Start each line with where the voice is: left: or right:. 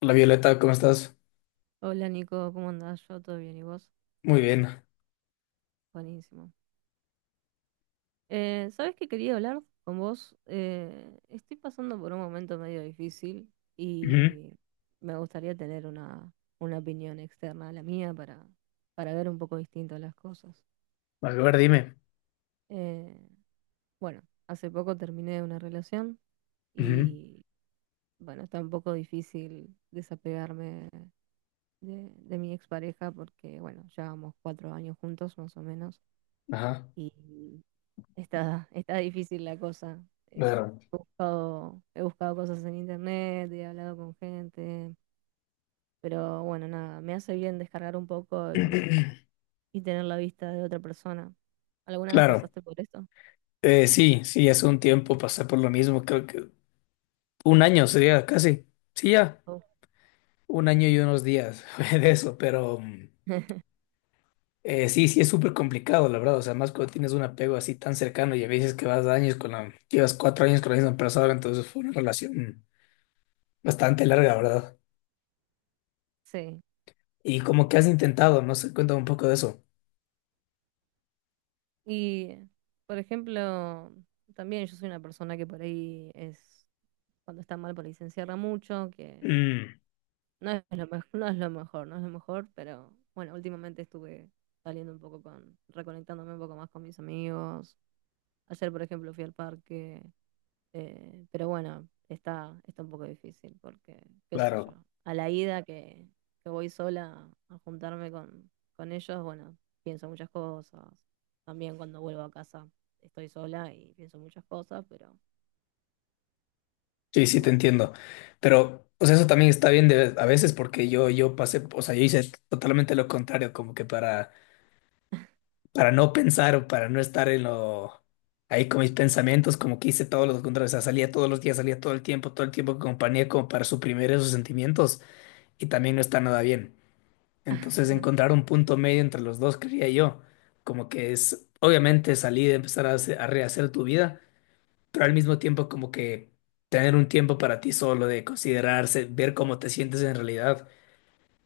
left: Hola Violeta, ¿cómo estás?
right: Hola Nico, ¿cómo andás? Yo todo bien, ¿y vos?
left: Muy bien.
right: Buenísimo. ¿Sabés qué quería hablar con vos? Estoy pasando por un momento medio difícil
left: Ujú.
right: y me gustaría tener una opinión externa a la mía para ver un poco distinto las cosas.
left: A ver, dime.
right: Eh, bueno, hace poco terminé una relación
left: Ujú.
right: y bueno, está un poco difícil desapegarme de mi expareja porque bueno, llevamos cuatro años juntos más o menos.
left: Ajá.
right: Y está difícil la cosa. Eh,
left: Claro.
right: He buscado, he buscado cosas en internet, he hablado con gente, pero bueno, nada, me hace bien descargar un poco y tener la vista de otra persona. ¿Alguna vez
left: Claro.
right: pasaste por esto?
left: Sí, sí, hace un tiempo pasé por lo mismo, creo que un año sería casi. Sí, ya.
right: Oh.
left: Un año y unos días fue de eso, pero sí, sí es súper complicado, la verdad. O sea, más cuando tienes un apego así tan cercano y a veces que vas años llevas cuatro años con la misma persona, entonces fue una relación bastante larga, ¿verdad?
right: Sí.
left: Y como que has intentado, no sé, cuéntame un poco de eso.
right: Y, por ejemplo, también yo soy una persona que por ahí es, cuando está mal, por ahí se encierra mucho, que
left: Mm,
right: no es lo mejor, no es lo mejor, no es lo mejor, pero bueno, últimamente estuve saliendo un poco con, reconectándome un poco más con mis amigos. Ayer, por ejemplo, fui al parque, pero bueno, está un poco difícil porque, qué sé yo,
left: claro.
right: a la ida que voy sola a juntarme con ellos, bueno, pienso muchas cosas. También cuando vuelvo a casa estoy sola y pienso muchas cosas, pero
left: Sí, sí, te
right: bueno,
left: entiendo. Pero, o sea, eso también está bien a veces porque yo pasé, o sea, yo hice totalmente lo contrario, como que para no pensar o para no estar ahí con mis pensamientos, como que hice todo lo contrario, o sea, salía todos los días, salía todo el tiempo con compañía, como para suprimir esos sentimientos y también no está nada bien. Entonces, encontrar un punto medio entre los dos, creía yo, como que es, obviamente salir, empezar a rehacer tu vida pero al mismo tiempo como que tener un tiempo para ti solo, de considerarse, ver cómo te sientes en realidad.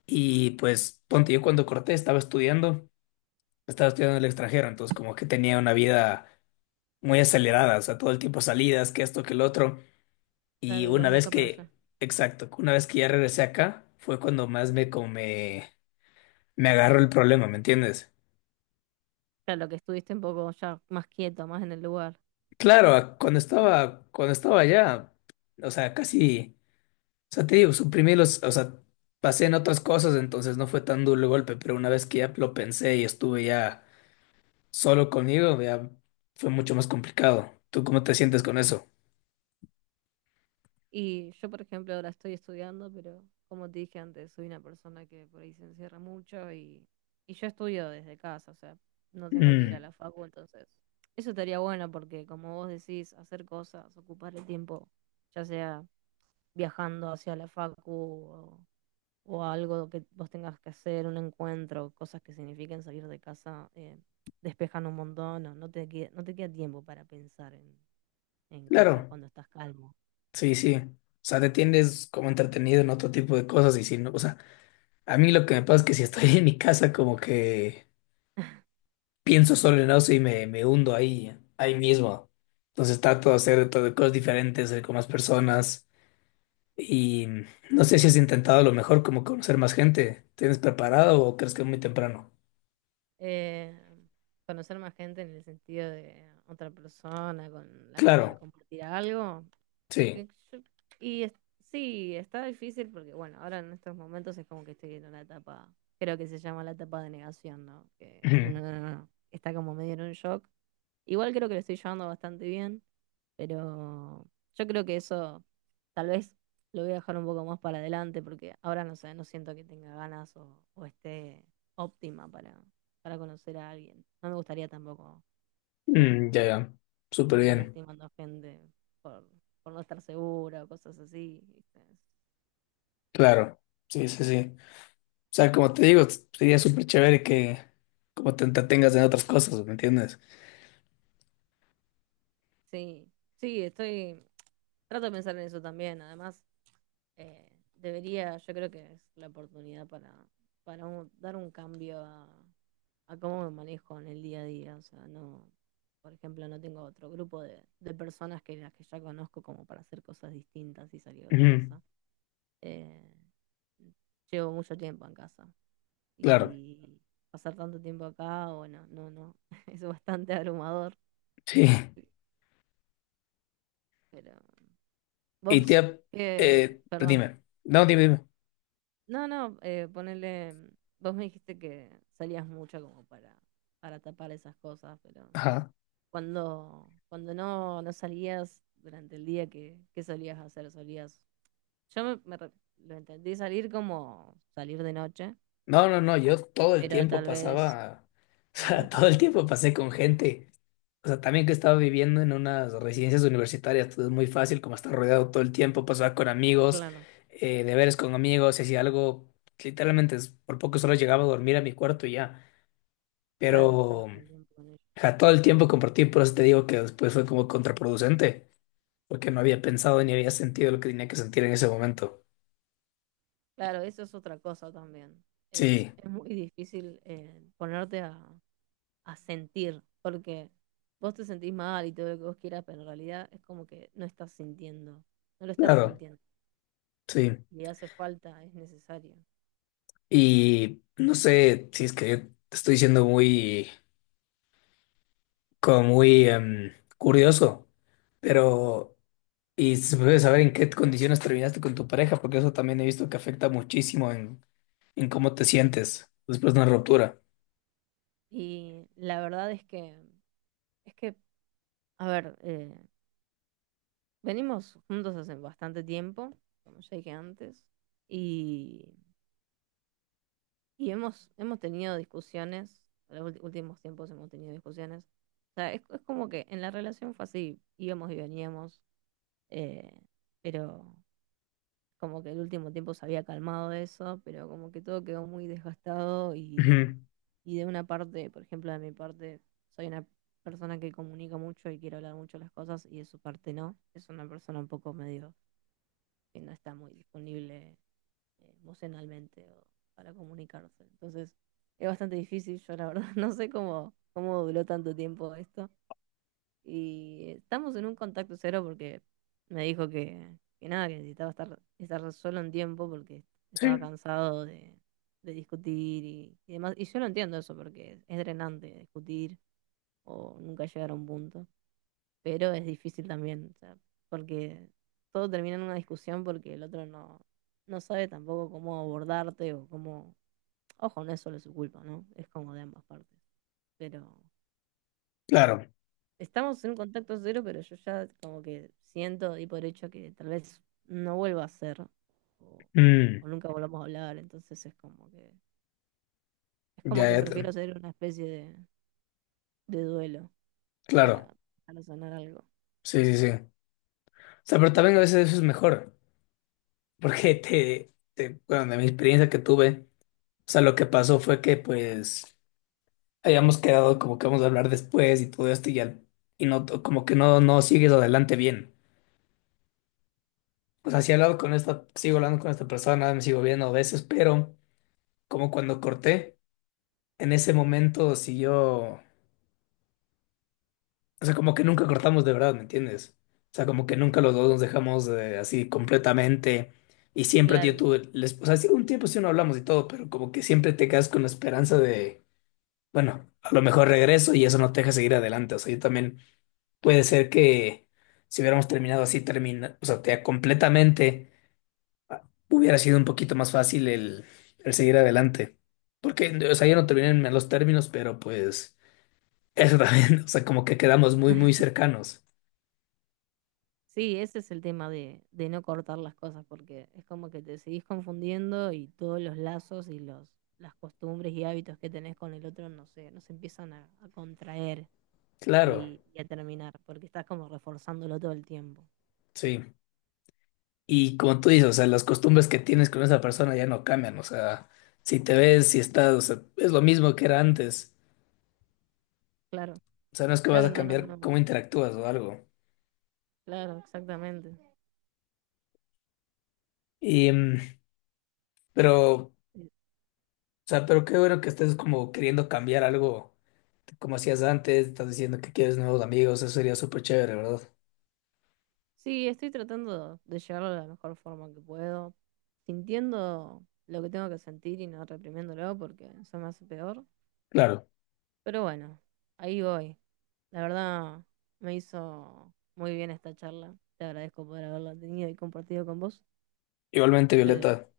left: Y pues, ponte, yo cuando corté estaba estudiando en el extranjero, entonces como que tenía una vida muy acelerada, o sea, todo el tiempo salidas, que esto, que el otro. Y
right: claro,
left: una
right: ibas de
left: vez
right: acá para
left: que,
right: allá.
left: exacto, una vez que ya regresé acá, fue cuando más me agarró el problema, ¿me entiendes?
right: Claro, que estuviste un poco ya más quieto, más en el lugar.
left: Claro, cuando estaba allá, o sea, casi... O sea, te digo, suprimí o sea, pasé en otras cosas, entonces no fue tan duro el golpe, pero una vez que ya lo pensé y estuve ya solo conmigo, ya fue mucho más complicado. ¿Tú cómo te sientes con eso?
right: Y yo, por ejemplo, ahora estoy estudiando, pero como te dije antes, soy una persona que por ahí se encierra mucho y yo estudio desde casa, o sea, no tengo que ir a
left: Mm,
right: la facu, entonces eso estaría bueno porque como vos decís, hacer cosas, ocupar el tiempo, ya sea viajando hacia la facu o algo que vos tengas que hacer, un encuentro, cosas que signifiquen salir de casa, despejan un montón, no te queda tiempo para pensar en cosas
left: claro,
right: cuando estás calmo.
left: sí, sí. O sea, te tienes como entretenido en otro tipo de cosas y si no, o sea, a mí lo que me pasa es que si estoy en mi casa como que pienso solo en eso y me hundo ahí mismo. Entonces trato de hacer todo, cosas diferentes, salir con más personas. Y no sé si has intentado a lo mejor como conocer más gente. ¿Tienes preparado o crees que es muy temprano?
right: Eh, Conocer más gente en el sentido de otra persona con la cual
left: Claro,
right: compartir algo.
left: sí.
right: Y, yo- y es- sí, está difícil porque, bueno, ahora en estos momentos es como que estoy en una etapa, creo que se llama la etapa de negación, ¿no? Que
left: Ujú.
right: uno no- no- no, está como medio en un shock. Igual creo que lo estoy llevando bastante bien, pero yo creo que eso tal vez lo voy a dejar un poco más para adelante porque ahora no sé, no siento que tenga ganas o esté óptima para conocer a alguien. No me gustaría tampoco eh,
left: Mm, ya, ya. Súper
right: andar
left: bien.
right: lastimando a gente por, por no estar segura o cosas así. ¿Viste?
left: Claro. Sí, sí, sí. O sea, como te digo, sería súper chévere que como te entretengas en otras cosas, ¿me entiendes?
right: Sí, sí, estoy... Trato de pensar en eso también. Además, debería, yo creo que es la oportunidad dar un cambio a cómo me manejo en el día a día. O sea, no, por ejemplo, no tengo otro grupo de personas que las que ya conozco como para hacer cosas distintas y salir de
left: Ujú.
right: casa. Eh, Llevo mucho tiempo en casa
left: Claro,
right: y pasar tanto tiempo acá, bueno, no, no, es bastante abrumador.
left: sí.
right: Pero
left: Y
right: vos,
left: te...
right: perdón.
left: Dime. No, dime, dime.
right: No, ponele, vos me dijiste que salías mucho como para tapar esas cosas, pero
left: Ajá.
right: Cuando no salías durante el día, ¿qué solías hacer? Solías. Yo me, me re- Lo entendí salir como salir de noche,
left: No, no, no, yo todo el
right: pero
left: tiempo
right: tal vez.
left: pasaba, o sea, todo
right: Ajá,
left: el tiempo pasé con gente. O sea, también que estaba viviendo en unas residencias universitarias, todo es muy fácil, como estar rodeado todo el tiempo, pasaba con amigos,
right: claro,
left: deberes con amigos, si hacía algo, literalmente por poco solo llegaba a dormir a mi cuarto y ya.
right: claro, estabas
left: Pero
right: todo el tiempo con ellos.
left: ja, todo el tiempo compartí, por eso te digo que después fue como contraproducente, porque no había pensado ni había sentido lo que tenía que sentir en ese momento.
right: Claro, eso es otra cosa también.
left: Sí,
right: Es muy difícil ponerte a sentir, porque vos te sentís mal y todo lo que vos quieras, pero en realidad es como que no estás sintiendo, no lo estás
left: claro,
right: sintiendo.
left: sí.
right: Y hace falta, es necesario.
left: Y no sé si es que te estoy diciendo como muy curioso, pero y se puede saber en qué condiciones terminaste con tu pareja, porque eso también he visto que afecta muchísimo en cómo te sientes después de una ruptura.
right: Y la verdad es que Es que, a ver, venimos juntos hace bastante tiempo, como ya dije antes, y, y hemos, hemos tenido discusiones, en los últimos tiempos hemos tenido discusiones. O sea, es como que en la relación fue así, íbamos y veníamos, eh, pero como que el último tiempo se había calmado eso, pero como que todo quedó muy desgastado
left: Ujú.
right: y de una parte, por ejemplo, de mi parte, soy una persona que comunica mucho y quiere hablar mucho las cosas y de su parte no. Es una persona un poco medio que no está muy disponible emocionalmente o para comunicarse. Entonces, es bastante difícil. Yo la verdad no sé cómo duró tanto tiempo esto y estamos en un contacto cero porque me dijo que nada, que necesitaba estar solo un tiempo porque
left: Sí,
right: estaba cansado de discutir y demás. Y yo lo entiendo eso porque es drenante discutir o nunca llegar a un punto. Pero es difícil también, o sea, porque todo termina en una discusión porque el otro no sabe tampoco cómo abordarte o cómo... Ojo, no es solo su culpa, ¿no? Es como de ambas partes. Pero...
left: claro.
right: Estamos en un contacto cero, pero yo ya como que siento y por hecho que tal vez no vuelva a ser
left: Mm,
right: o nunca volvamos a hablar, entonces es como
left: ya,
right: que
left: ya
right: prefiero hacer una especie de duelo
left: claro.
right: para, para sanar algo.
left: Sí, sí, sí. O sea, pero también a veces eso es mejor, porque bueno, de mi experiencia que tuve, o sea, lo que pasó fue que pues, habíamos quedado como que vamos a hablar después y todo esto y no, como que no sigues adelante bien. O sea, sí he hablado con sigo hablando con esta persona, me sigo viendo a veces, pero como cuando corté, en ese momento siguió, o sea, como que nunca cortamos de verdad, ¿me entiendes? O sea, como que nunca los dos nos dejamos así completamente y siempre yo
right: Claro.
left: tuve, les, o sea, sí, un tiempo sí no hablamos y todo, pero como que siempre te quedas con la esperanza de, bueno, a lo mejor regreso y eso no te deja seguir adelante. O sea, yo también. Puede ser que si hubiéramos terminado así, termina, o sea, te- completamente, ah, hubiera sido un poquito más fácil el seguir adelante. Porque, o sea, yo no terminé en malos términos, pero pues eso también, o sea, como que quedamos muy, muy cercanos.
right: Sí, ese es el tema de no cortar las cosas, porque es como que te seguís confundiendo y todos los lazos y las costumbres y hábitos que tenés con el otro no sé, no se empiezan a contraer
left: Claro,
right: y a terminar, porque estás como reforzándolo todo el tiempo.
left: sí. Y como tú dices, o sea, las costumbres que tienes con esa persona ya no cambian, o sea, si te ves, si estás, o sea, es lo mismo que era antes.
right: Claro,
left: O sea, no es que vas
right: claro,
left: a
right: no, no, no,
left: cambiar
right: no,
left: cómo interactúas o algo.
right: claro, exactamente.
left: Y, mm, pero.
right: Eh,
left: O sea, pero qué bueno que estés como queriendo cambiar algo, como hacías antes, estás diciendo que quieres nuevos amigos, eso sería súper chévere, ¿verdad?
right: Sí, estoy tratando de llevarlo de la mejor forma que puedo, sintiendo lo que tengo que sentir y no reprimiéndolo porque eso me hace peor.
left: Claro.
right: Pero bueno, ahí voy. La verdad, me hizo muy bien esta charla. Te agradezco por haberla tenido y compartido con vos.
left: Igualmente,
right: Pero,
left: Violeta,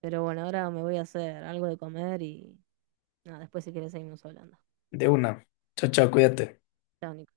right: pero bueno, ahora me voy a hacer algo de comer y nada, después si quieres seguimos hablando.
left: de una. Chao, chao, cuídate.
right: Chao, Nico.